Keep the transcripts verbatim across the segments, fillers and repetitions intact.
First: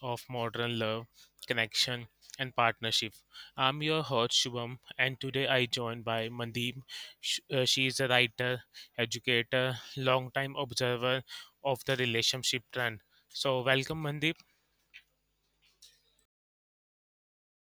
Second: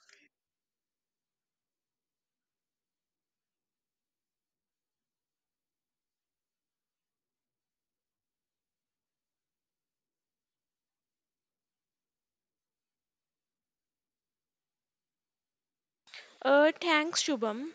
of modern love, connection, and partnership. I'm your host Shubham, and today I joined by Mandeep. Sh- uh, She is a writer, educator, long-time observer of the relationship trend. So, welcome, Mandeep. Uh, thanks, Shubham.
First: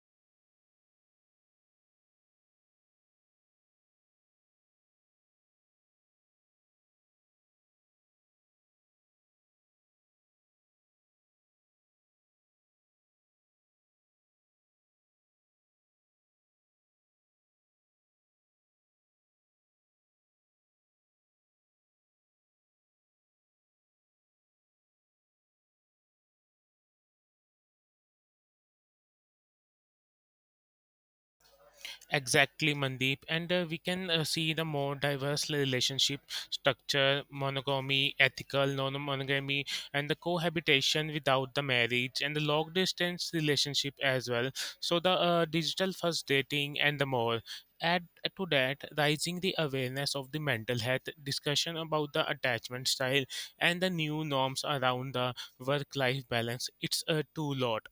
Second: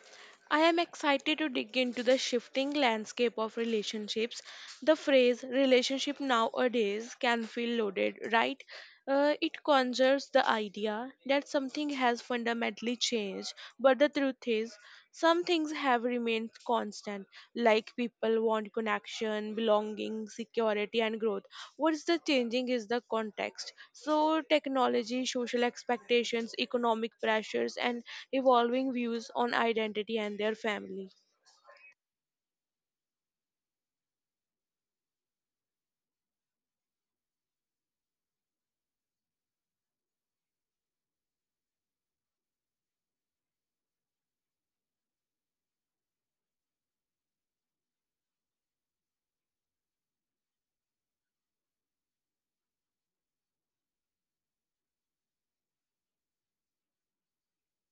I am excited to dig into the shifting landscape of relationships. The phrase relationship nowadays can feel loaded, right? Uh, it conjures the idea that something has fundamentally changed, but the truth is, some things have remained constant, like people want connection, belonging, security, and growth. What's the changing is the context. So, technology, social expectations, economic pressures, and evolving views on identity and their family. Exactly, Mandeep. And uh, we can uh, see the more diverse relationship structure, monogamy, ethical, non monogamy, and the cohabitation without the marriage, and the long distance relationship as well. So, the uh, digital first dating and the more. Add to that, rising the awareness of the mental health, discussion about the attachment style, and the new norms around the work life balance. It's a too lot.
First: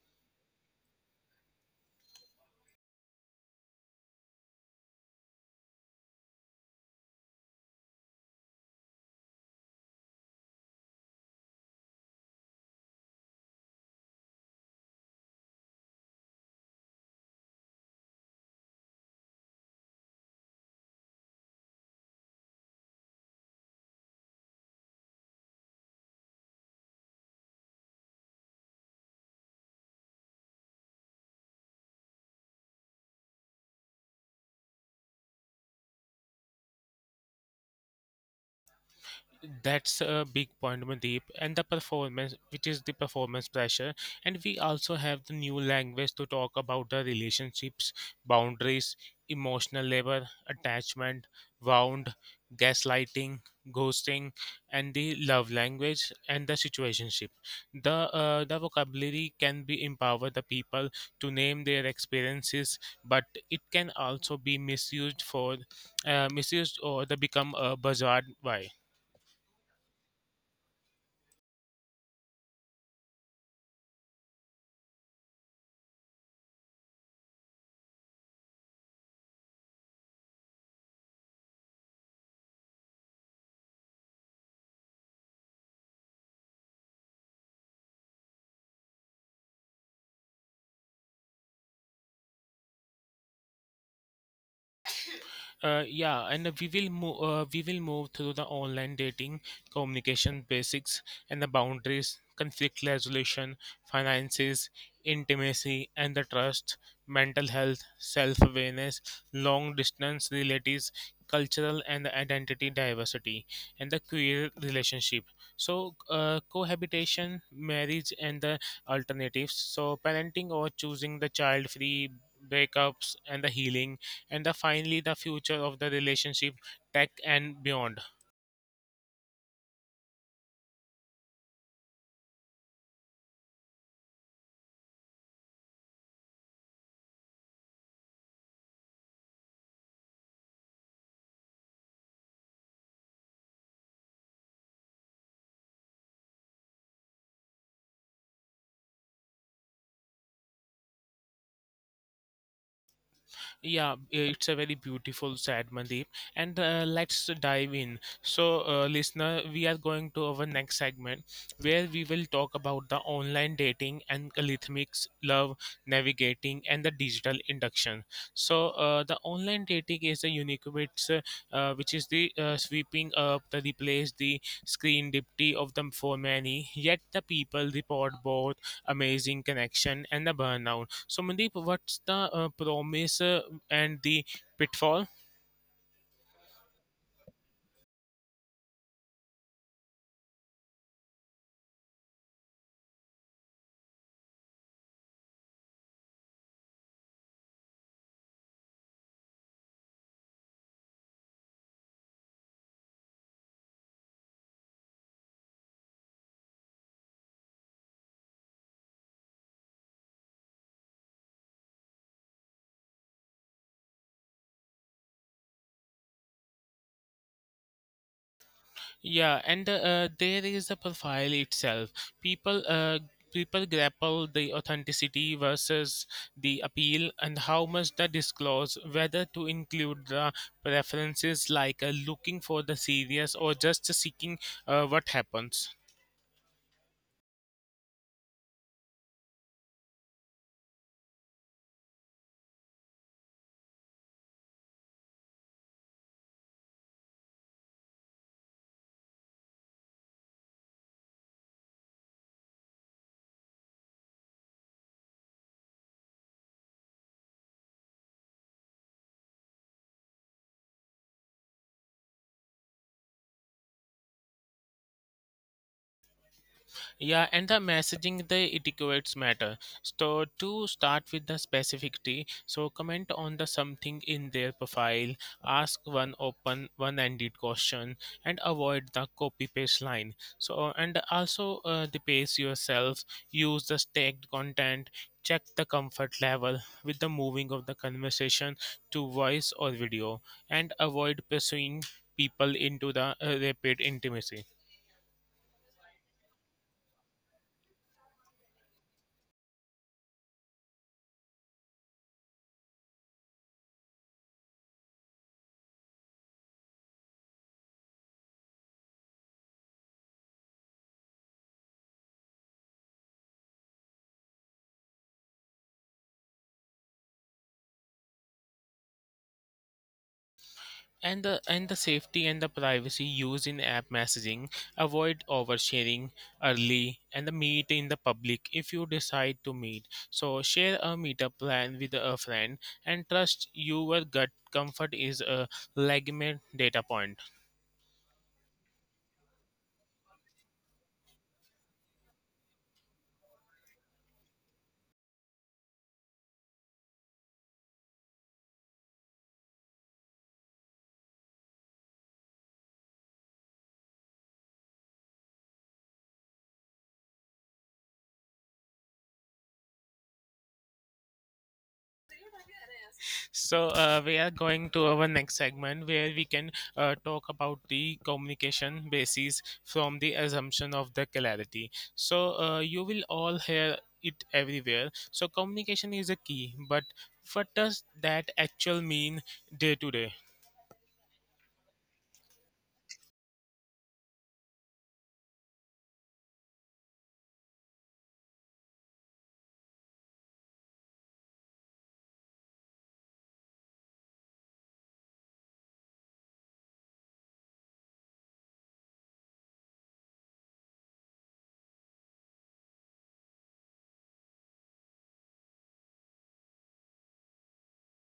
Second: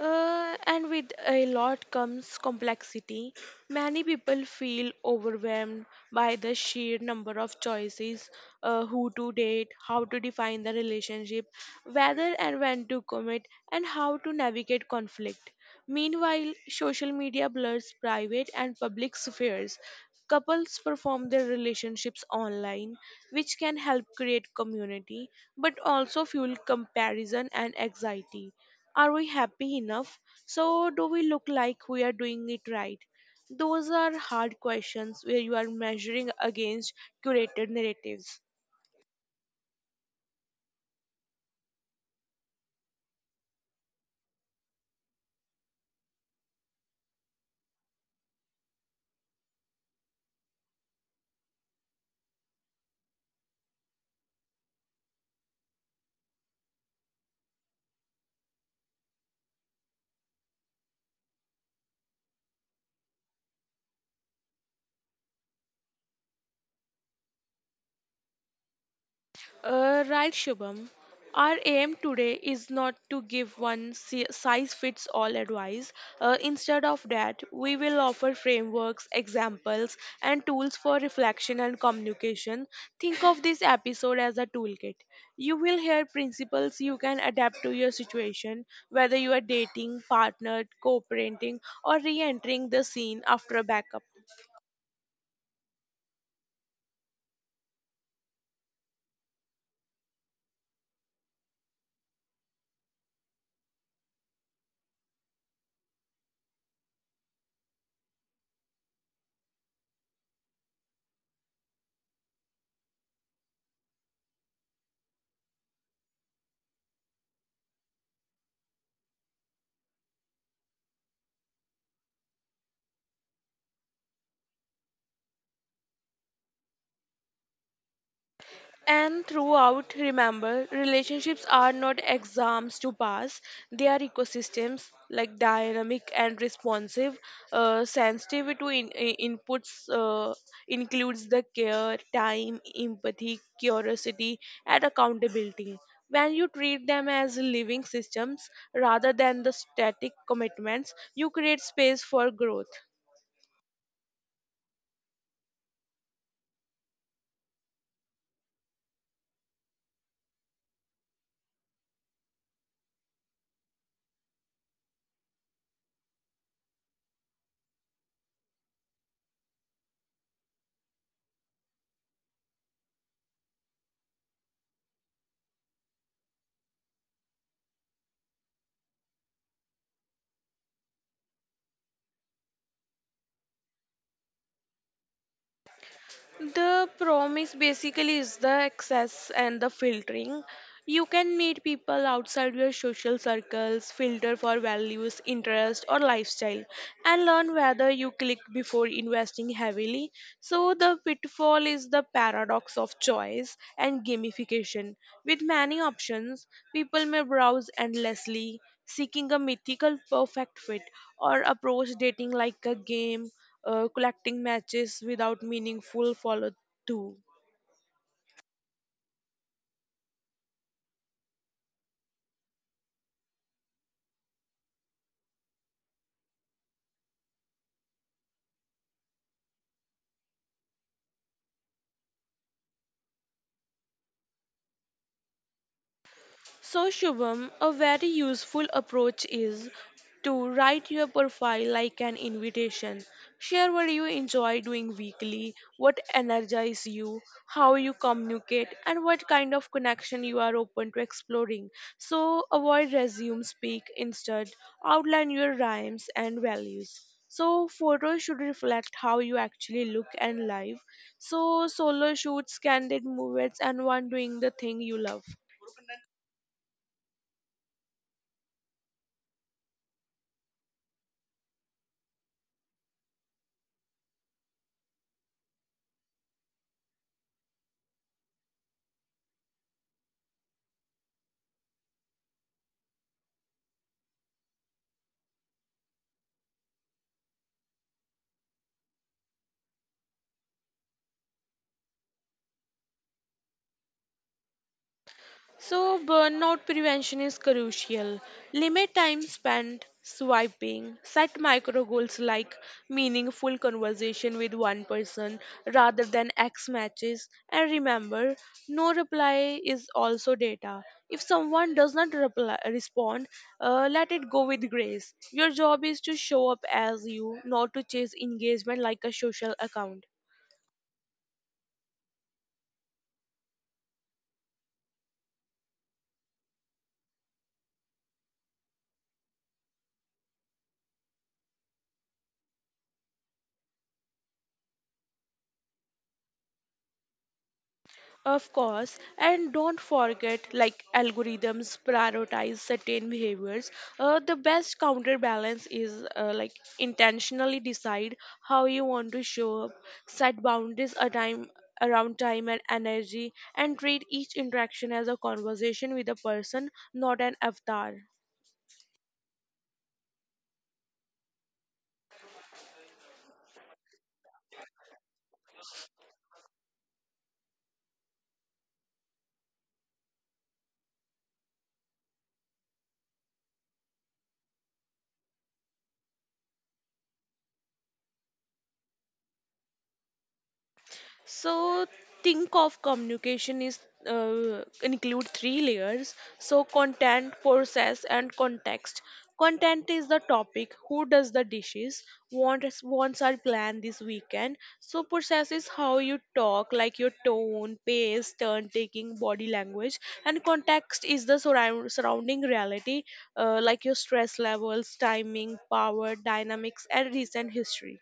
Uh, and with a lot comes complexity. Many people feel overwhelmed by the sheer number of choices, uh, who to date, how to define the relationship, whether and when to commit, and how to navigate conflict. Meanwhile, social media blurs private and public spheres. Couples perform their relationships online, which can help create community but also fuel comparison and anxiety. Are we happy enough? So, do we look like we are doing it right? Those are hard questions where you are measuring against curated narratives. That's a big point, Mandeep, and the performance, which is the performance pressure, and we also have the new language to talk about the relationships, boundaries, emotional labor, attachment wound, gaslighting, ghosting, and the love language, and the situationship. The uh, the vocabulary can be empower the people to name their experiences, but it can also be misused for uh, misused or the become a buzzword why. Uh, right, Shubham. Our aim today is not to give one si- size fits all advice. Uh, instead of that, we will offer frameworks, examples, and tools for reflection and communication. Think of this episode as a toolkit. You will hear principles you can adapt to your situation, whether you are dating, partnered, co parenting, or re entering the scene after a backup. Uh, yeah, and uh, we will move. Uh, we will move through the online dating, communication basics, and the boundaries, conflict resolution, finances, intimacy, and the trust, mental health, self-awareness, long-distance relatives, cultural and identity diversity, and the queer relationship. So, uh, cohabitation, marriage, and the alternatives. So, parenting or choosing the child-free, breakups and the healing, and the, finally the future of the relationship, tech and beyond. And throughout, remember, relationships are not exams to pass. They are ecosystems like dynamic and responsive, uh, sensitive to in, i- inputs, uh, includes the care, time, empathy, curiosity, and accountability. When you treat them as living systems rather than the static commitments, you create space for growth. Yeah, it's a very beautiful sad, Mandeep. And uh, let's dive in. So, uh, listener, we are going to our next segment where we will talk about the online dating and algorithmics, love, navigating, and the digital induction. So, uh, the online dating is a unique which, uh, uh, which is the uh, sweeping up the replace the screen dipty of them for many. Yet the people report both amazing connection and the burnout. So, Mandeep, what's the uh, promise uh, and the pitfall? The promise basically is the access and the filtering. You can meet people outside your social circles, filter for values, interest, or lifestyle, and learn whether you click before investing heavily. So, the pitfall is the paradox of choice and gamification. With many options, people may browse endlessly, seeking a mythical perfect fit, or approach dating like a game, uh, collecting matches without meaningful follow through. Yeah, and uh, uh, there is the profile itself. People, uh, people grapple the authenticity versus the appeal, and how much the disclose, whether to include the preferences like uh, looking for the serious or just seeking uh, what happens. So, Shubham, a very useful approach is to write your profile like an invitation. Share what you enjoy doing weekly, what energizes you, how you communicate, and what kind of connection you are open to exploring. So, avoid resume speak, instead, outline your rhymes and values. So, photos should reflect how you actually look and live. So, solo shoots, candid movements, and one doing the thing you love. Yeah, and the messaging, the etiquettes matter. So to start with the specificity, so comment on the something in their profile, ask one open, one-ended question, and avoid the copy paste line. So and also uh, the pace yourself, use the stacked content, check the comfort level with the moving of the conversation to voice or video, and avoid pursuing people into the uh, rapid intimacy. So, burnout prevention is crucial. Limit time spent swiping. Set micro goals like meaningful conversation with one person rather than X matches. And remember, no reply is also data. If someone does not reply, respond, uh, let it go with grace. Your job is to show up as you, not to chase engagement like a social account. and the and the safety and the privacy used in app messaging, avoid oversharing early, and the meet in the public. If you decide to meet, so share a meetup plan with a friend, and trust your gut. Comfort is a legitimate data point. Of course, and don't forget, like algorithms prioritize certain behaviors. Uh, the best counterbalance is, uh, like, intentionally decide how you want to show up, set boundaries a time around time and energy, and treat each interaction as a conversation with a person, not an avatar. So uh, we are going to our next segment where we can uh, talk about the communication basis from the assumption of the clarity. So uh, you will all hear it everywhere. So communication is a key, but what does that actual mean day to day? So think of communication is, uh, include three layers. So content, process, and context. Content is the topic. Who does the dishes? Wants wants our plan this weekend. So process is how you talk, like your tone, pace, turn taking, body language, and context is the surround, surrounding reality, uh, like your stress levels, timing, power, dynamics, and recent history.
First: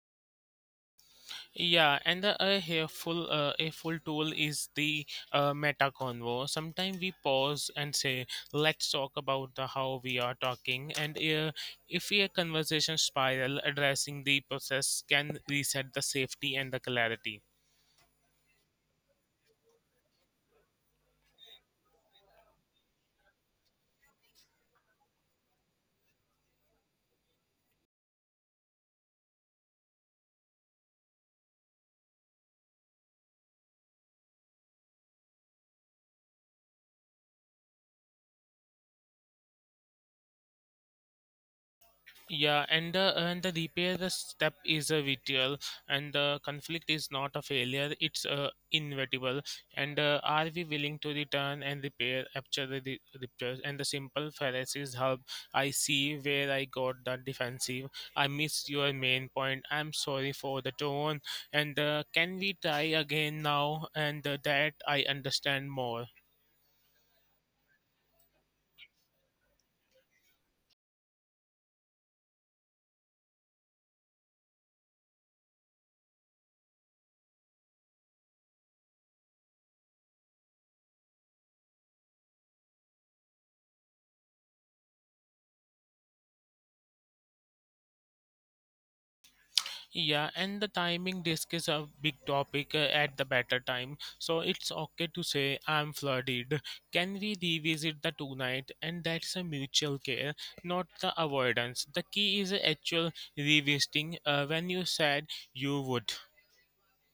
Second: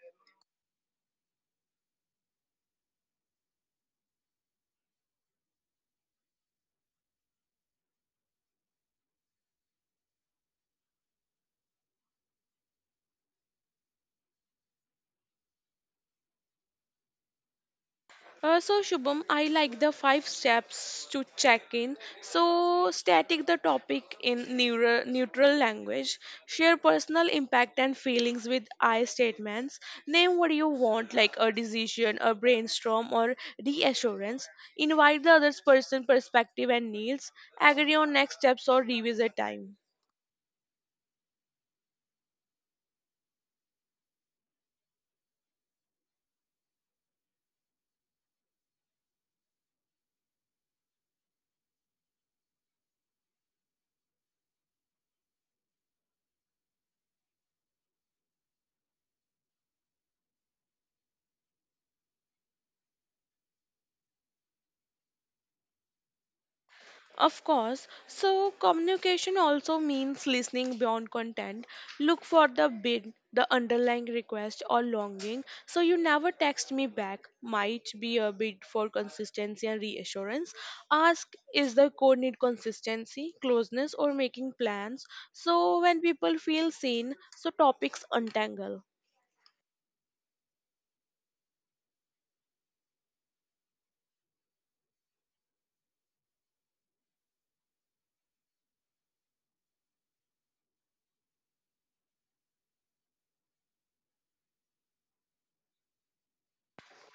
Yeah, and the a helpful uh, a full tool is the uh, meta convo. Sometimes we pause and say, "Let's talk about the how we are talking," and uh, if a conversation spiral, addressing the process can reset the safety and the clarity. Uh, so Shubham, I like the five steps to check in. So static the topic in neutral, neutral language. Share personal impact and feelings with I statements. Name what you want, like a decision, a brainstorm, or reassurance. Invite the other person's perspective and needs. Agree on next steps or revisit time. Yeah, and the and the repair the step is a vital, and the conflict is not a failure; it's uh, inevitable. And uh, are we willing to return and repair after the re- repairs? And the simple phrases help. I see where I got the defensive. I missed your main point. I'm sorry for the tone. And uh, can we try again now? And uh, that I understand more. Of course. So communication also means listening beyond content. Look for the bid, the underlying request or longing. So you never text me back. Might be a bid for consistency and reassurance. Ask is the code need consistency, closeness or making plans. So when people feel seen, so topics untangle. Yeah, and the timing disk is a big topic uh, at the better time. So it's okay to say I'm flooded. Can we revisit the tonight? And that's a mutual care, not the avoidance. The key is actual revisiting. Uh, when you said you would.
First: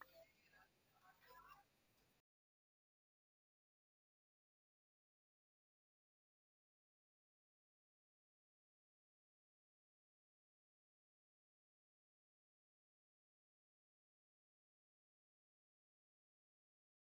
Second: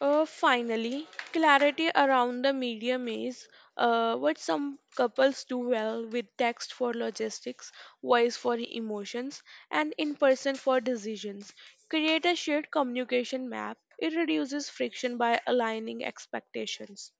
Uh, finally, clarity around the medium is, uh, what some couples do well with text for logistics, voice for emotions, and in person for decisions. Create a shared communication map. It reduces friction by aligning expectations.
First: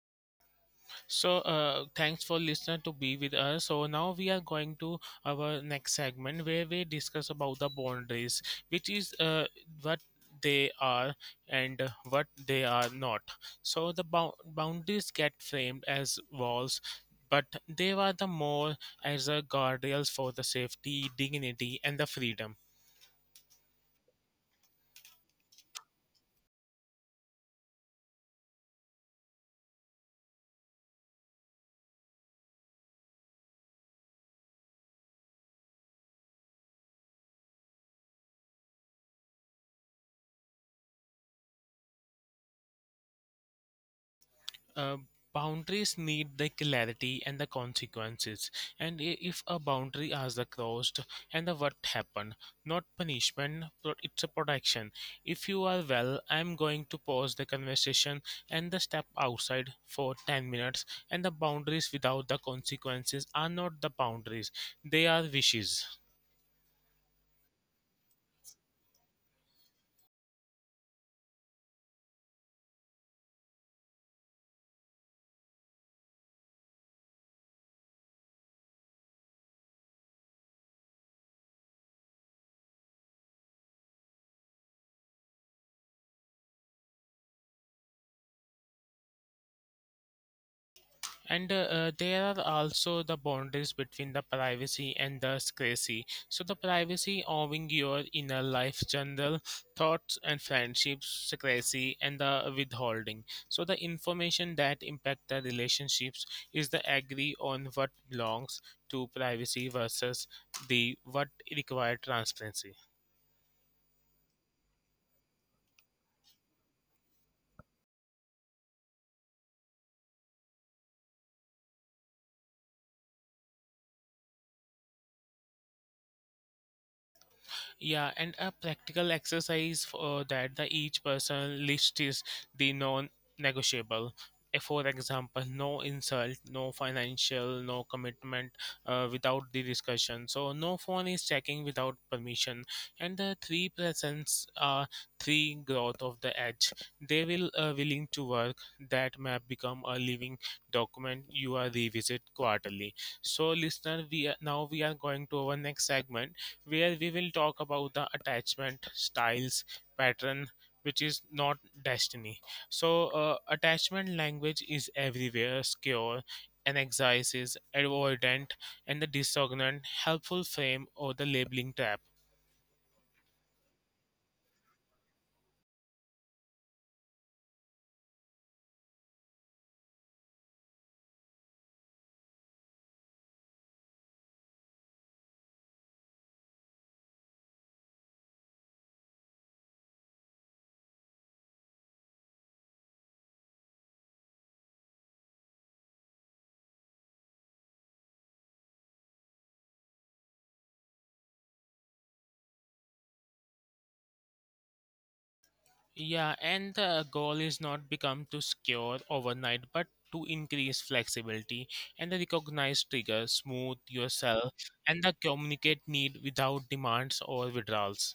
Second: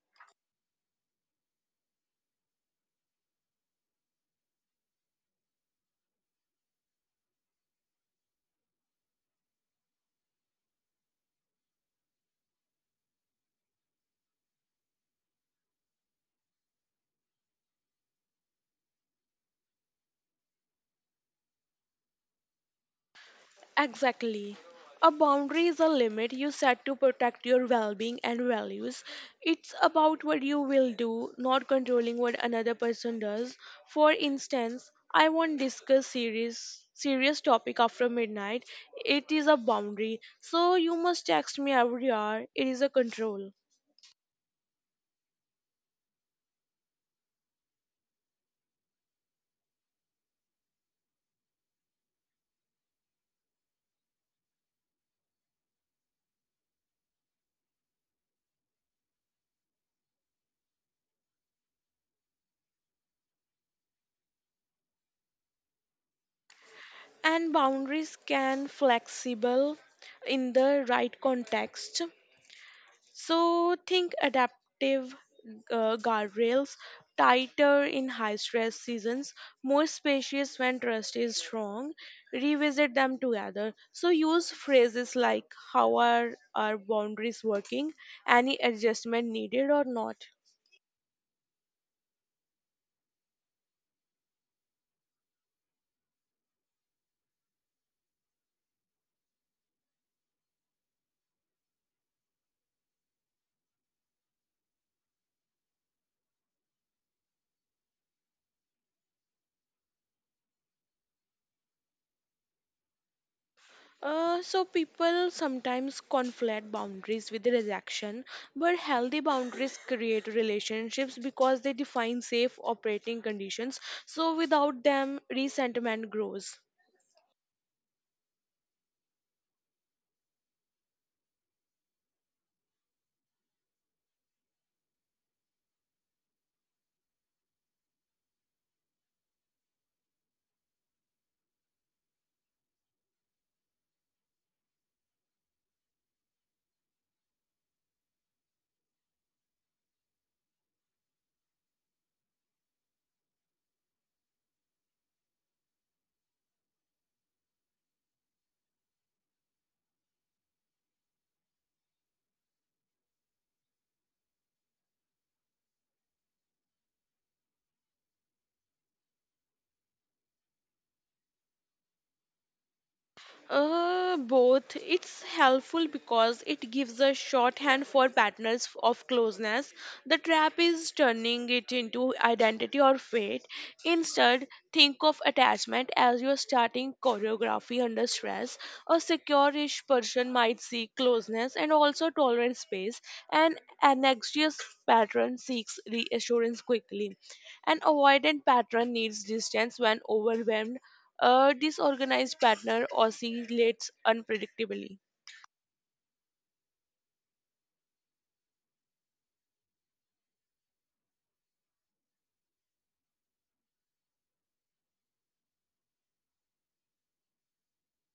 So, uh, thanks for listener to be with us. So now we are going to our next segment where we discuss about the boundaries, which is uh, what they are and what they are not. So the bou- boundaries get framed as walls. But they are the more as a guardrails for the safety, dignity, and the freedom. Exactly. A boundary is a limit you set to protect your well being and values. It's about what you will do, not controlling what another person does. For instance, I won't discuss serious serious topic after midnight. It is a boundary. So you must text me every hour. It is a control. uh, Boundaries need the clarity and the consequences, and i- if a boundary is crossed and the what happened, not punishment but it's a protection. If you are well, I'm going to pause the conversation and the step outside for ten minutes. And the boundaries without the consequences are not the boundaries; they are wishes. And boundaries can flexible in the right context. So think adaptive uh, guardrails, tighter in high stress seasons, more spacious when trust is strong. Revisit them together. So use phrases like how are our boundaries working, any adjustment needed or not. And uh, uh, There are also the boundaries between the privacy and the secrecy. So the privacy owing your inner life general thoughts and friendships, secrecy and the withholding, so the information that impact the relationships, is the agree on what belongs to privacy versus the what required transparency. Uh, so people sometimes conflate boundaries with rejection, but healthy boundaries create relationships because they define safe operating conditions. So without them, resentment grows. Yeah, and a practical exercise for that the each person list is the non-negotiable. Uh, For example, no insult, no financial, no commitment uh, without the discussion. So no phone is checking without permission, and the three presents are three growth of the edge. They will uh, willing to work. That map become a living document you are revisit quarterly. So listener, we are, now we are going to our next segment where we will talk about the attachment styles pattern, which is not destiny. So uh, attachment language is everywhere: secure, anxieties, avoidant, and the dissonant. Helpful frame or the labeling trap? Uh, both. It's helpful because it gives a shorthand for patterns of closeness. The trap is turning it into identity or fate. Instead, think of attachment as your starting choreography under stress. A secure-ish person might seek closeness and also tolerant space. And An anxious pattern seeks reassurance quickly. An avoidant pattern needs distance when overwhelmed. A disorganized partner oscillates unpredictably. Yeah, and the goal is not become to secure overnight but to increase flexibility, and the recognize trigger, smooth yourself, and the communicate need without demands or withdrawals.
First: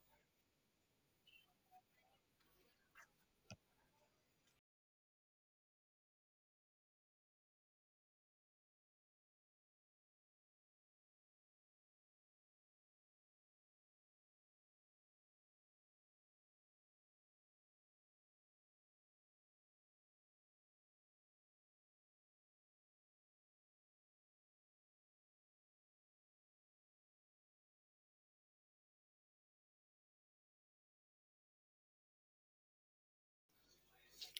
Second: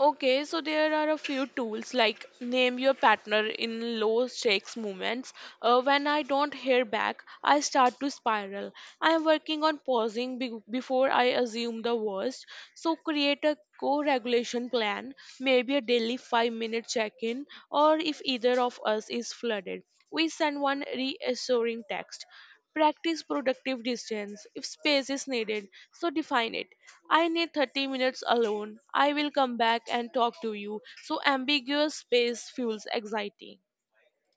Okay, so there are a few tools like name your partner in low stakes moments. Uh, when I don't hear back, I start to spiral. I am working on pausing be- before I assume the worst. So create a co-regulation plan, maybe a daily five minute check-in or if either of us is flooded, we send one reassuring text. Practice productive distance if space is needed, so define it. I need thirty minutes alone. I will come back and talk to you. So ambiguous space fuels anxiety.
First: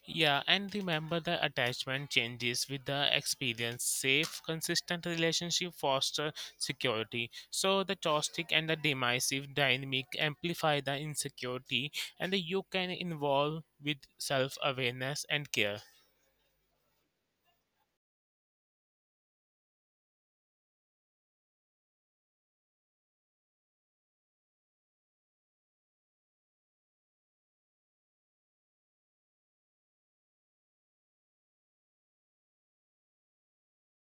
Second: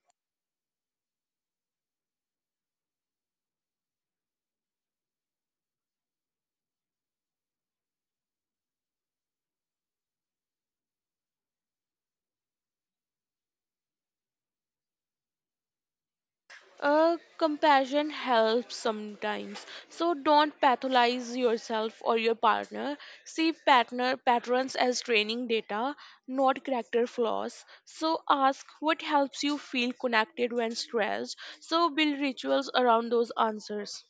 Yeah, and remember the attachment changes with the experience. Safe, consistent relationship foster security. So the toxic and the divisive dynamic amplify the insecurity, and you can involve with self-awareness and care. Uh, compassion helps sometimes. So don't pathologize yourself or your partner. See partner patterns as training data, not character flaws. So ask what helps you feel connected when stressed. So build rituals around those answers.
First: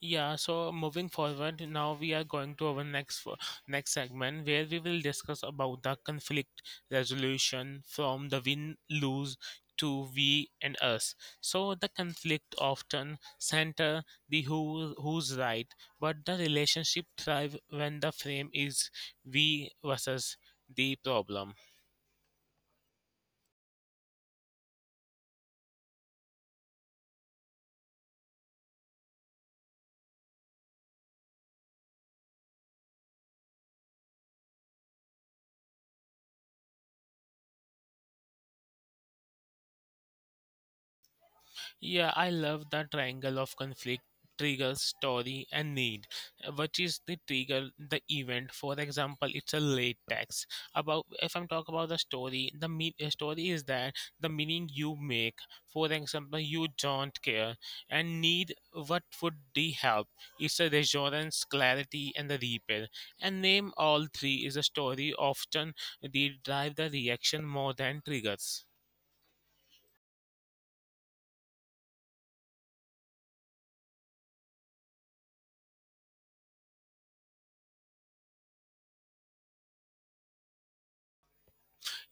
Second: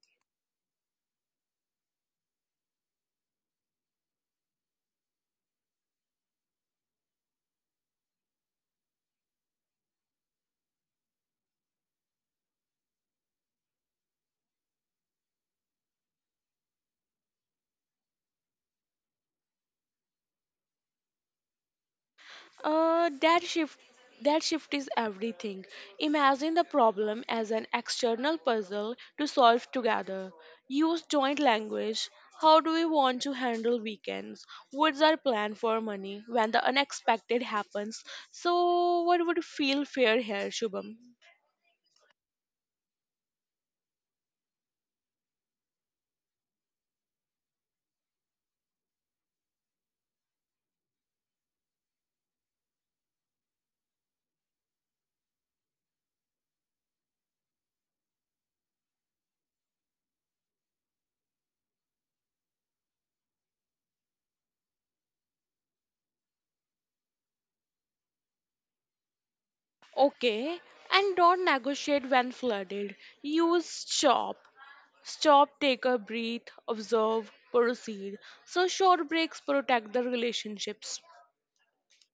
Yeah, so moving forward, now we are going to our next fo- next segment where we will discuss about the conflict resolution from the win lose to we and us. So the conflict often center the who who's right, but the relationship thrive when the frame is we versus the problem. Uh, that shift that shift is everything. Imagine the problem as an external puzzle to solve together. Use joint language. How do we want to handle weekends? What's our plan for money when the unexpected happens? So, what would feel fair here, Shubham? Yeah, I love the triangle of conflict, trigger, story, and need. Which is the trigger, the event. For example, it's a late text. About if I'm talking about the story, the me- uh, story is that the meaning you make. For example, you don't care, and need what would the help. It's a reassurance, clarity, and the repair. And name all three is a story. Often they drive the reaction more than triggers. Okay, and don't negotiate when flooded. Use stop. Stop, take a breath, observe, proceed. So, short breaks protect the relationships.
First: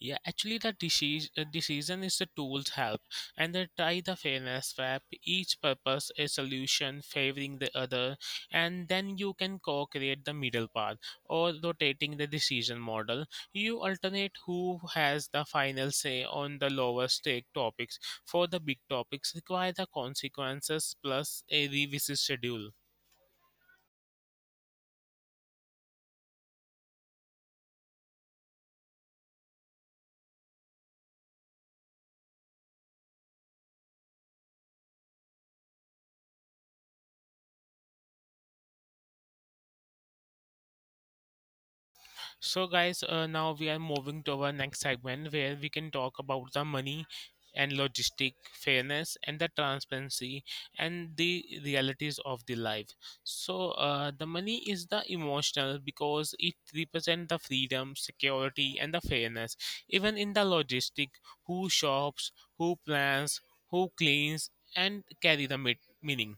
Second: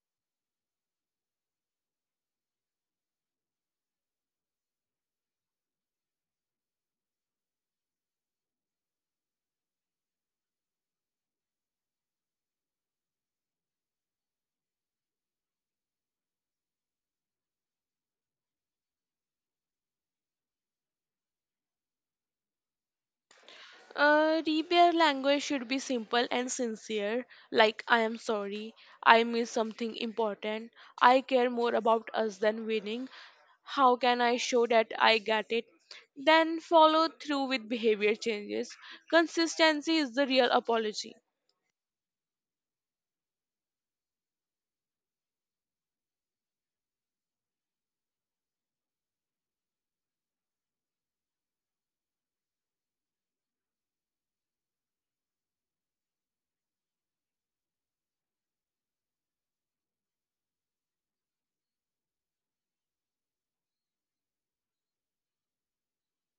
Yeah, actually, the decision, decision is the tool's help, and they tie the fairness wrap. Each purpose a solution favoring the other, and then you can co-create the middle path or rotating the decision model. You alternate who has the final say on the lower stake topics. For the big topics, require the consequences plus a revisit schedule. Uh, repair language should be simple and sincere, like I am sorry, I missed something important, I care more about us than winning. How can I show that I get it? Then follow through with behavior changes. Consistency is the real apology. So, guys, uh, now we are moving to our next segment where we can talk about the money and logistic fairness and the transparency and the realities of the life. So uh, the money is the emotional because it represents the freedom, security, and the fairness, even in the logistic. Who shops, who plans, who cleans, and carry the mit- meaning.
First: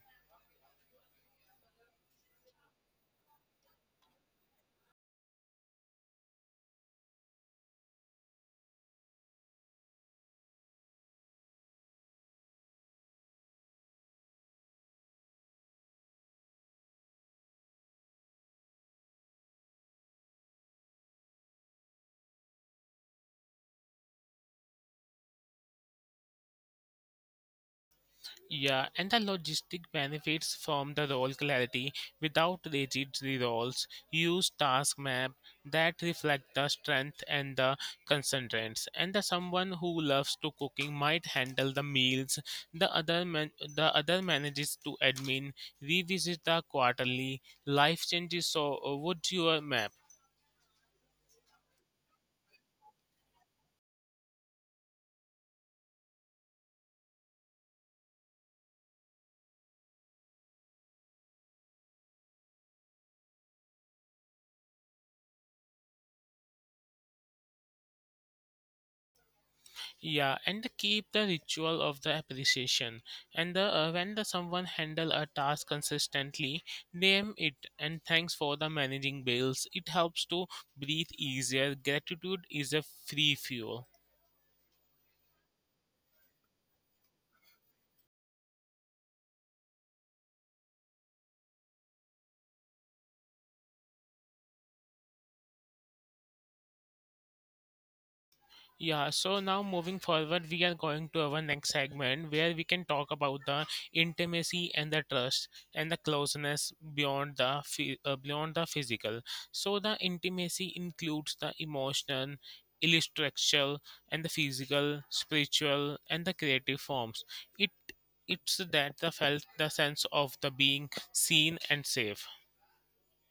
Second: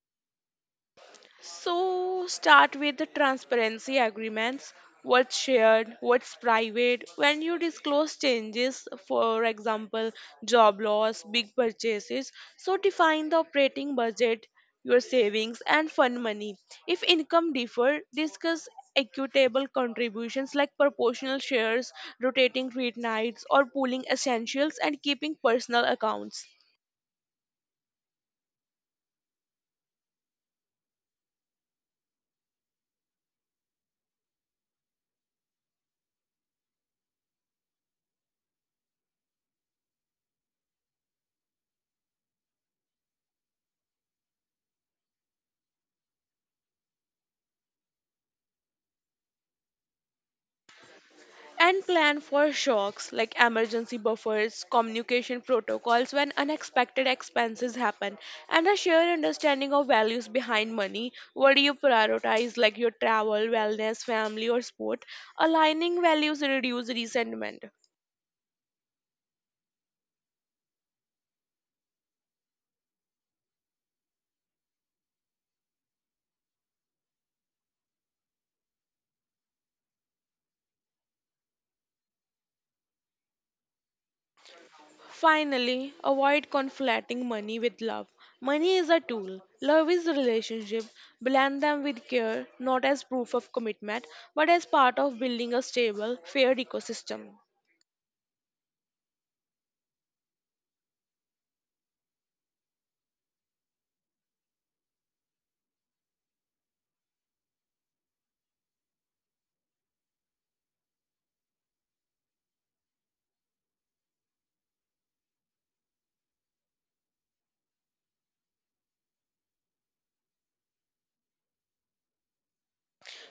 So start with the transparency agreements. What's shared, what's private. When you disclose changes, for example, job loss, big purchases, so define the operating budget, your savings, and fund money. If income differ, discuss equitable contributions like proportional shares, rotating treat nights, or pooling essentials and keeping personal accounts. Yeah, and the logistic benefits from the role clarity without rigid roles. Use task map that reflect the strength and the concentrates. And the someone who loves to cooking might handle the meals. The other man, the other manages to admin. Revisit the quarterly life changes. So, uh, would your map? And plan for shocks like emergency buffers, communication protocols when unexpected expenses happen, and a shared understanding of values behind money. What do you prioritize, like your travel, wellness, family, or sport? Aligning values reduce resentment. Yeah, and they keep the ritual of the appreciation. And the, uh, when the someone handle a task consistently, name it and thanks for the managing bills. It helps to breathe easier. Gratitude is a free fuel. Finally, avoid conflating money with love. Money is a tool. Love is a relationship. Blend them with care, not as proof of commitment, but as part of building a stable, fair ecosystem. Yeah, so now moving forward, we are going to our next segment where we can talk about the intimacy and the trust and the closeness beyond the phy- uh, beyond the physical. So the intimacy includes the emotional, intellectual, and the physical, spiritual, and the creative forms. It it's that the felt the sense of the being seen and safe.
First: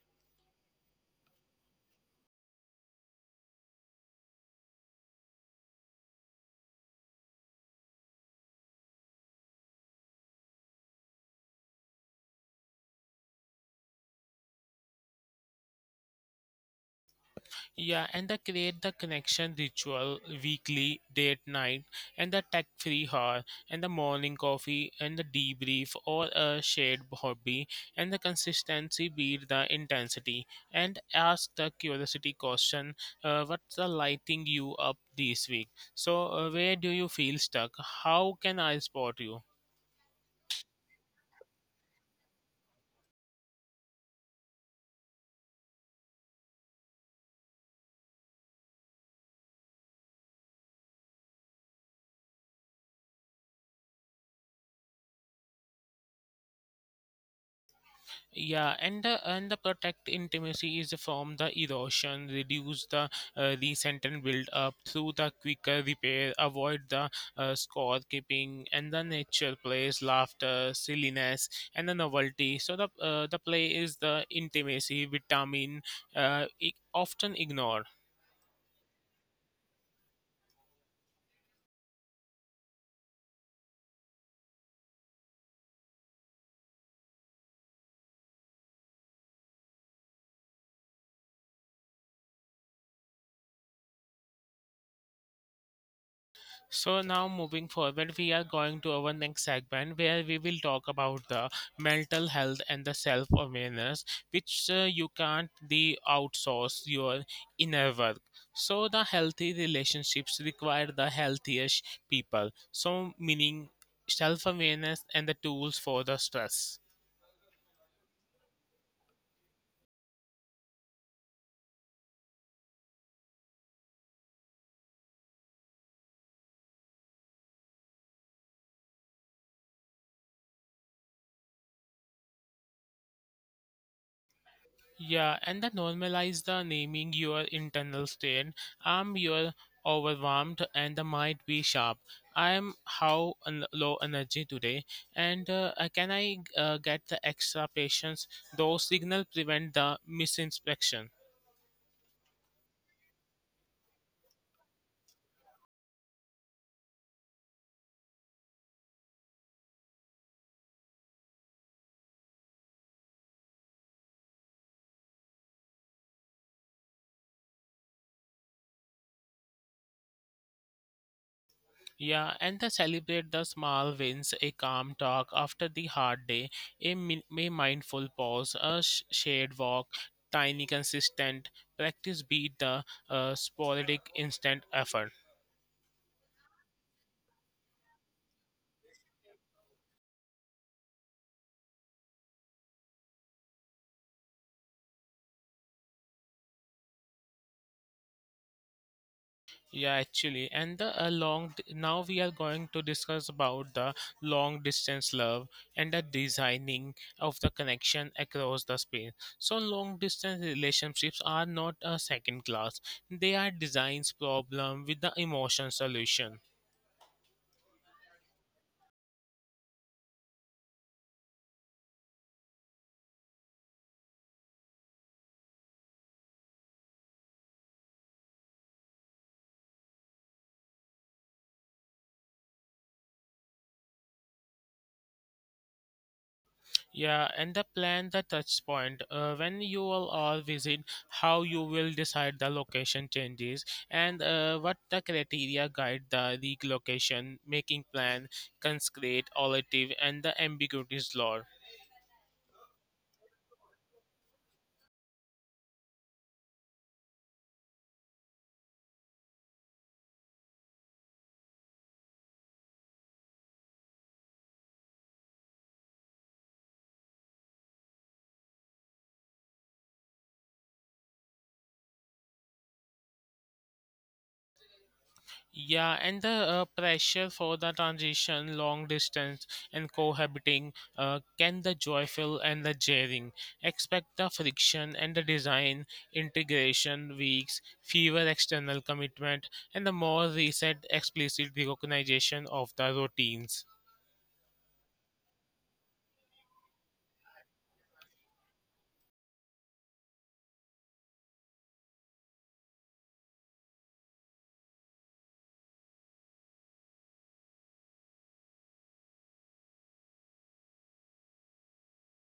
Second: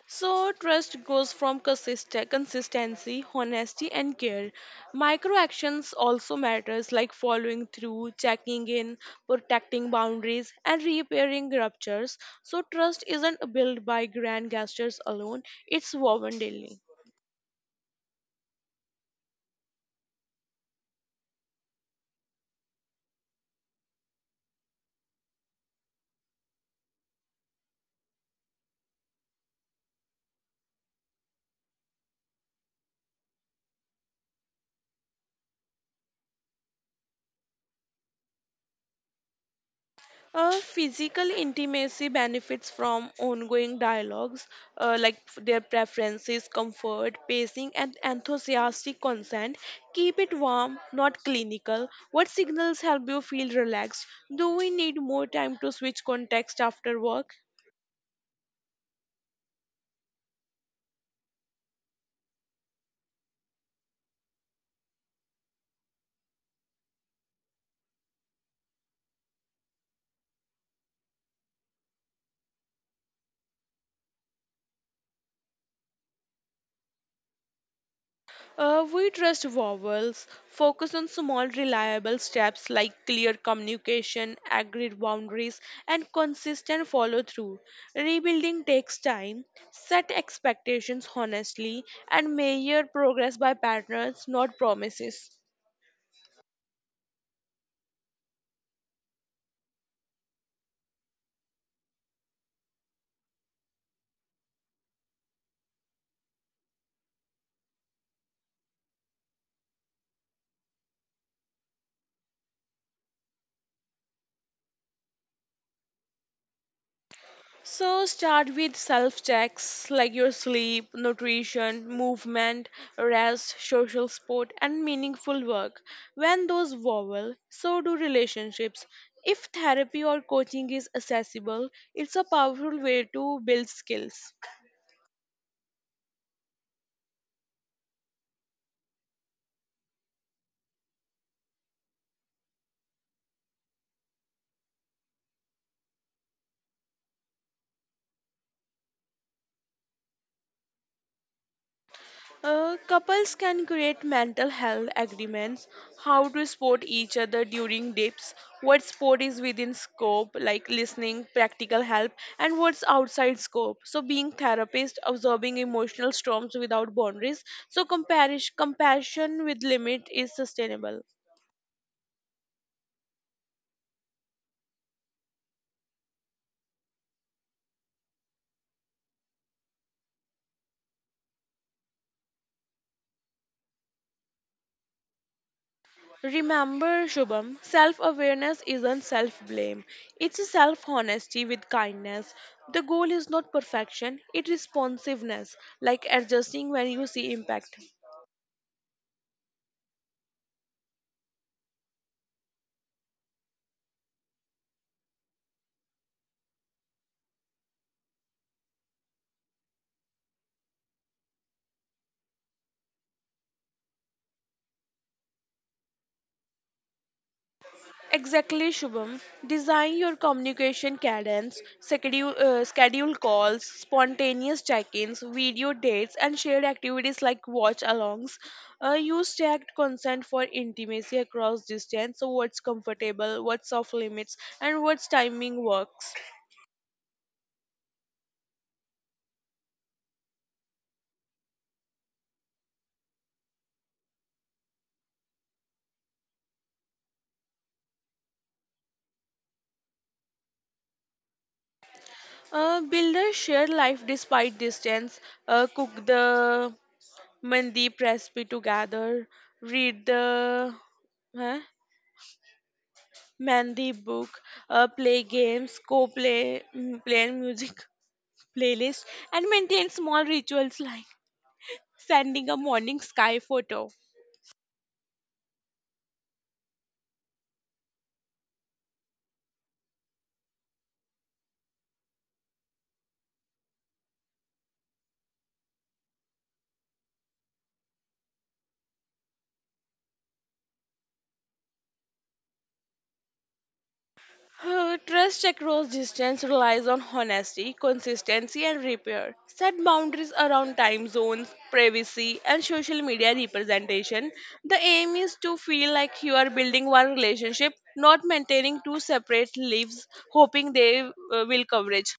So, trust goes from consist- consistency, honesty, and care. Micro actions also matters like following through, checking in, protecting boundaries, and repairing ruptures. So, trust isn't built by grand gestures alone; it's woven daily. Yeah, and the create the connection ritual weekly, date night, and the tech free hour, and the morning coffee, and the debrief or a shared hobby, and the consistency beat the intensity, and ask the curiosity question, uh, what's the lighting you up this week? So, uh, where do you feel stuck? How can I support you? Uh, physical intimacy benefits from ongoing dialogues, uh, like f- their preferences, comfort, pacing, and enthusiastic consent. Keep it warm, not clinical. What signals help you feel relaxed? Do we need more time to switch context after work? Yeah, and the and the protect intimacy is from the erosion, reduce the uh, recent and build up through the quicker repair, avoid the uh, score keeping, and the nature plays laughter, silliness, and the novelty. So the uh, the play is the intimacy vitamin, uh, i- often ignored. Uh, we trust vowels, focus on small reliable steps like clear communication, agreed boundaries, and consistent follow through. Rebuilding takes time. Set expectations honestly and measure progress by patterns, not promises. So now moving forward, we are going to our next segment where we will talk about the mental health and the self-awareness, which uh, you can't the outsource your inner work. So the healthy relationships require the healthiest people. So meaning self-awareness and the tools for the stress. So start with self checks like your sleep, nutrition, movement, rest, social support, and meaningful work. When those wobble, so do relationships. If therapy or coaching is accessible, it's a powerful way to build skills. Yeah, and then normalize the naming your internal state. I'm your overwhelmed and the might be sharp. I'm how un- low energy today, and uh, uh, can I uh, get the extra patience? Those signal prevent the misinspection. Uh, couples can create mental health agreements, how to support each other during dips, what sport is within scope, like listening, practical help, and what's outside scope. So being therapist, absorbing emotional storms without boundaries. So comparish, compassion with limit is sustainable. Yeah, and the celebrate the small wins, a calm talk after the hard day, a, min- a mindful pause, a sh- shade walk, tiny consistent practice beat the uh, sporadic instant effort. Remember, Shubham, self awareness isn't self blame, it's self honesty with kindness. The goal is not perfection, it's responsiveness, like adjusting when you see impact. Yeah, actually, and the uh, long. Now we are going to discuss about the long distance love and the designing of the connection across the space. So long distance relationships are not a second class; they are designs problem with the emotion solution. Exactly, Shubham. Design your communication cadence, schedule, uh, schedule calls, spontaneous check ins, video dates, and shared activities like watch alongs. Uh, use checked consent for intimacy across distance, so what's comfortable, what's off limits, and what's timing works. Yeah, and the plan the touch point. Uh, when you all are visit, how you will decide the location changes and uh, what the criteria guide the relocation, making plan, consecrate, olative, and the ambiguities law. Uh, build a shared life despite distance, uh, cook the mandi recipe together, read the. Huh? Mandy book, uh, play games, co-play, mm, play and music playlist, and maintain small rituals like sending a morning sky photo. Yeah, and the uh, pressure for the transition, long distance, and cohabiting uh, can the joyful and the jarring. Expect the friction and the design, integration weeks, fewer external commitment, and the more recent explicit recognition of the routines. Uh, trust across distance relies on honesty, consistency, and repair. Set boundaries around time zones, privacy, and social media representation. The aim is to feel like you are building one relationship, not maintaining two separate lives, hoping they uh, will coverage.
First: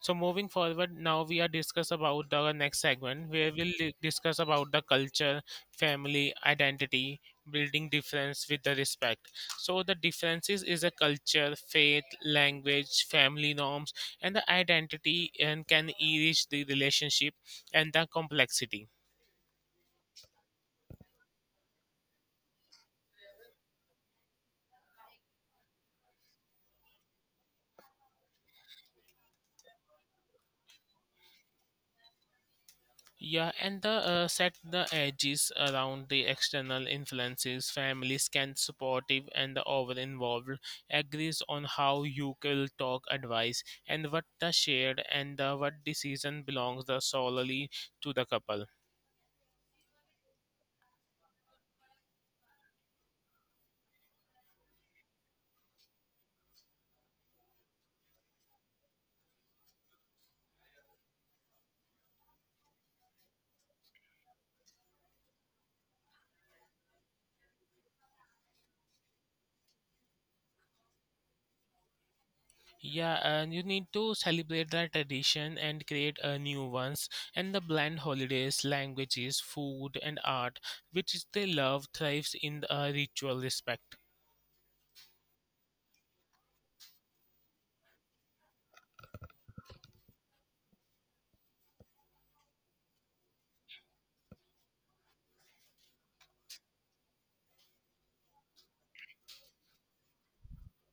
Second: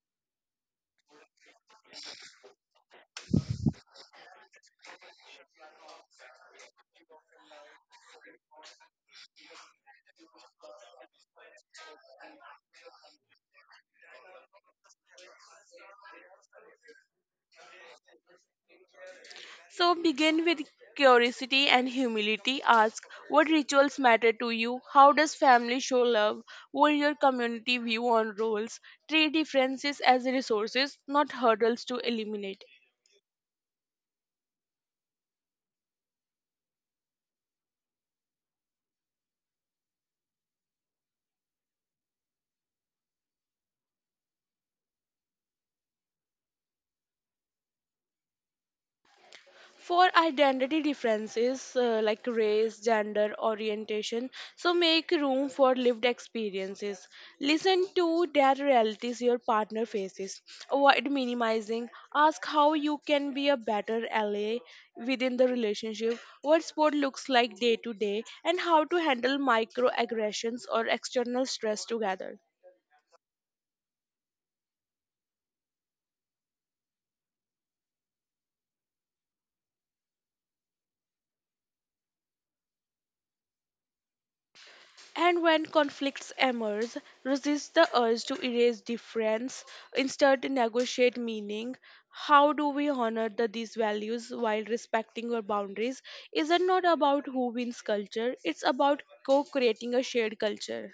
So moving forward, now we are discuss about the next segment where we'll li- discuss about the culture, family, identity, building difference with the respect. So the differences is a culture, faith, language, family norms, and the identity and can enrich the relationship and the complexity. So begin with curiosity and humility. Ask what rituals matter to you? How does family show love? What your community view on roles? Treat differences as resources, not hurdles to eliminate. Yeah, and the uh, set the edges around the external influences. Families can supportive and the over involved agrees on how you will talk advice and what the shared and the what decision belongs the solely to the couple. For identity differences, uh, like race, gender, orientation. So make room for lived experiences. Listen to their realities your partner faces. Avoid minimizing. Ask how you can be a better ally within the relationship, what sport looks like day to day, and how to handle microaggressions or external stress together. Yeah, and you need to celebrate the tradition and create a new ones and the blend holidays, languages, food and art, which is they love thrives in a ritual respect. And when conflicts emerge, resist the urge to erase difference, instead negotiate meaning. How do we honor the, these values while respecting our boundaries? Is it not about who wins culture? It's about co-creating a shared culture.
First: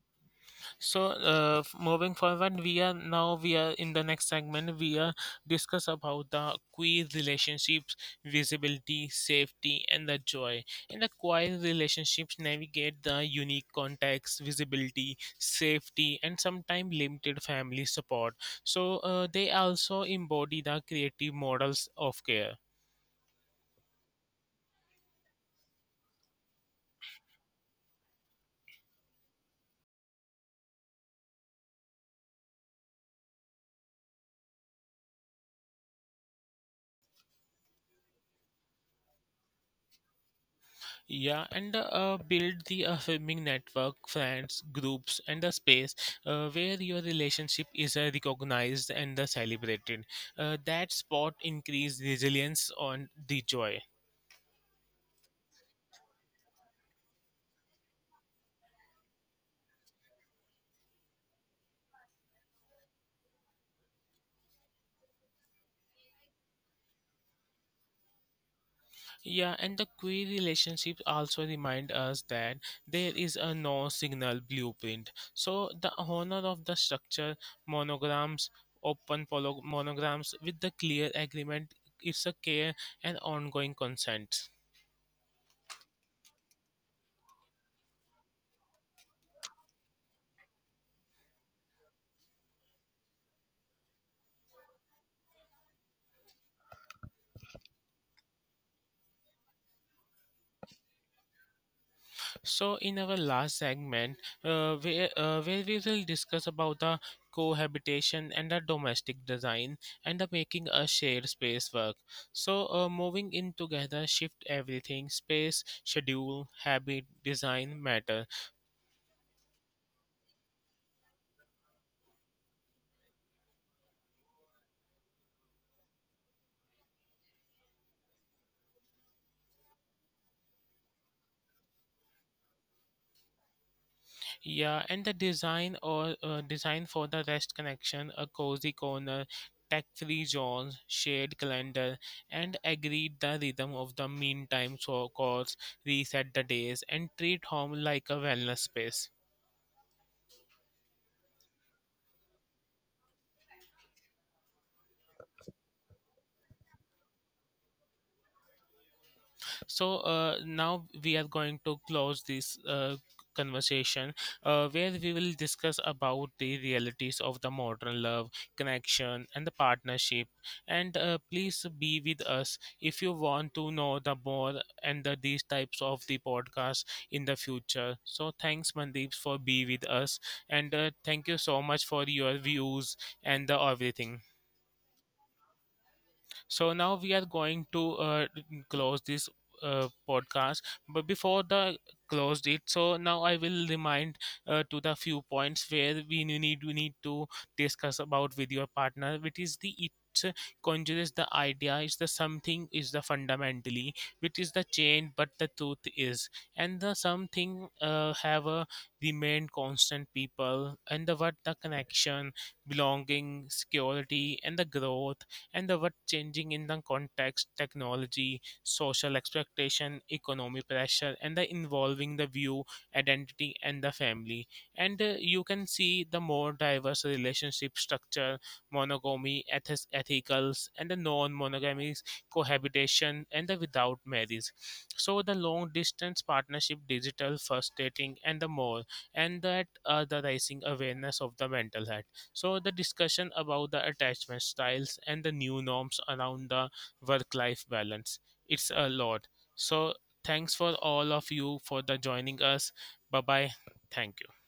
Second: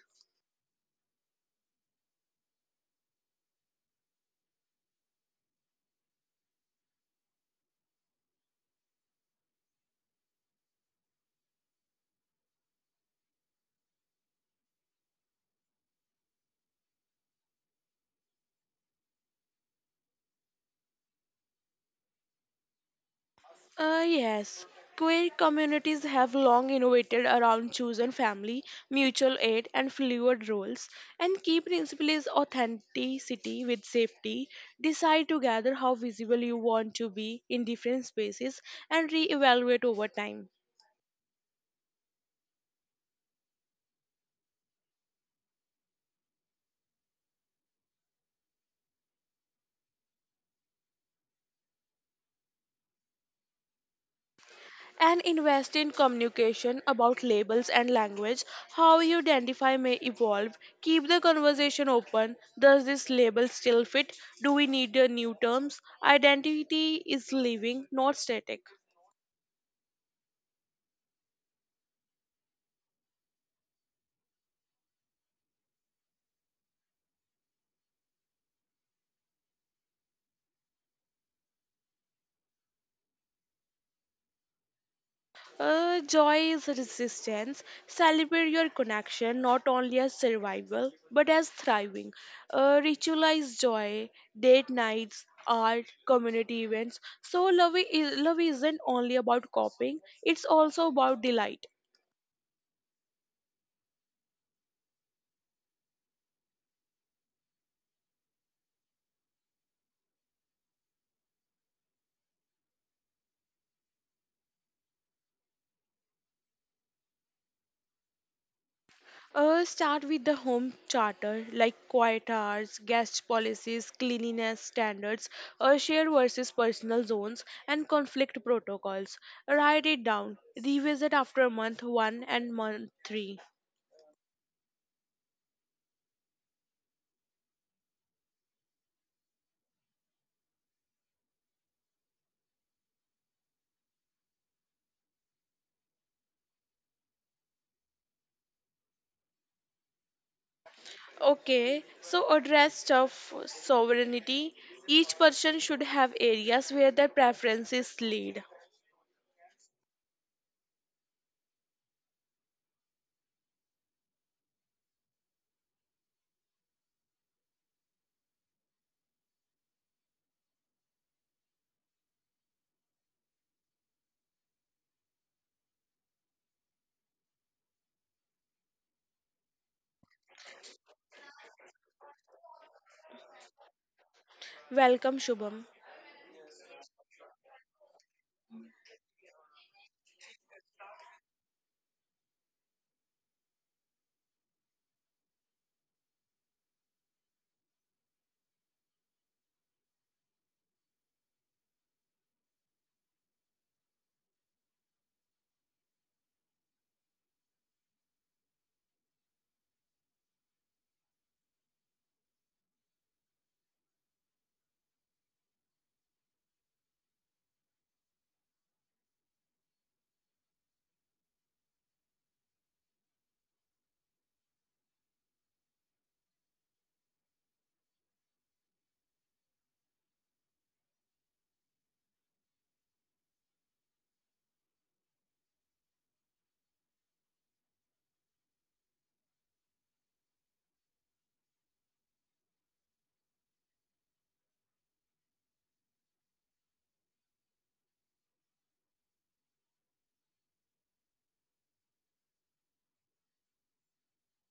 So uh, f- moving forward we are now we are in the next segment we are discuss about the queer relationships visibility safety and the joy in the queer relationships navigate the unique context visibility safety and sometimes limited family support, so uh, they also embody the creative models of care. Uh, yes, queer communities have long innovated around chosen family, mutual aid, and fluid roles, and key principle is authenticity with safety. Decide together how visible you want to be in different spaces and re-evaluate over time. Yeah, and uh, build the affirming network, friends, groups, and a space uh, where your relationship is uh, recognized and uh, celebrated. Uh, that spot increase resilience on the joy. And invest in communication about labels and language. How you identify may evolve. Keep the conversation open. Does this label still fit? Do we need a new terms? Identity is living, not static. Yeah, and the queer relationships also remind us that there is a no signal blueprint. So the honor of the structure, monograms, open polo- monograms with the clear agreement, it's a care and ongoing consent. Uh, joy is resistance. Celebrate your connection not only as survival but as thriving. Uh, ritualize joy, date nights, art, community events. So love, is, love isn't only about coping; it's also about delight. So, in our last segment, uh, where, uh, where we will discuss about the cohabitation and the domestic design and the making a shared space work. So, uh, moving in together shift everything. Space, schedule, habit, design matter. Uh, start with the home charter, like quiet hours, guest policies, cleanliness standards, uh, shared versus personal zones, and conflict protocols. Write it down. Revisit after month one and month three. Yeah, and the design or uh, design for the rest connection, a cozy corner, tech-free zones, shared calendar, and agreed the rhythm of the meantime so of course, reset the days, and treat home like a wellness space. Okay, so address of sovereignty. Each person should have areas where their preferences lead. So uh, now we are going to close this uh, conversation uh, where we will discuss about the realities of the modern love, connection, and the partnership. And uh, please be with us if you want to know the more and the, these types of the podcast in the future. So thanks, Mandeep, for be with us, and uh, thank you so much for your views and the everything. Welcome, Shubham. So now we are going to uh, close this uh, podcast. But before the closed it, so now I will remind uh, to the few points where we need we need to discuss about with your partner, which is the it conjures the idea is the something is the fundamentally which is the change but the truth is and the something uh, have a remained constant people and the what the connection belonging security and the growth and the what changing in the context technology social expectation economic pressure and the involving the view identity and the family and uh, you can see the more diverse relationship structure monogamy eth- ethicals and the non-monogamy cohabitation and the without marriage so the long distance partnership digital first dating and the more and that uh, the rising awareness of the mental health so, the discussion about the attachment styles and the new norms around the work life balance. It's a lot. So, thanks for all of you for the joining us. Bye bye. Thank you.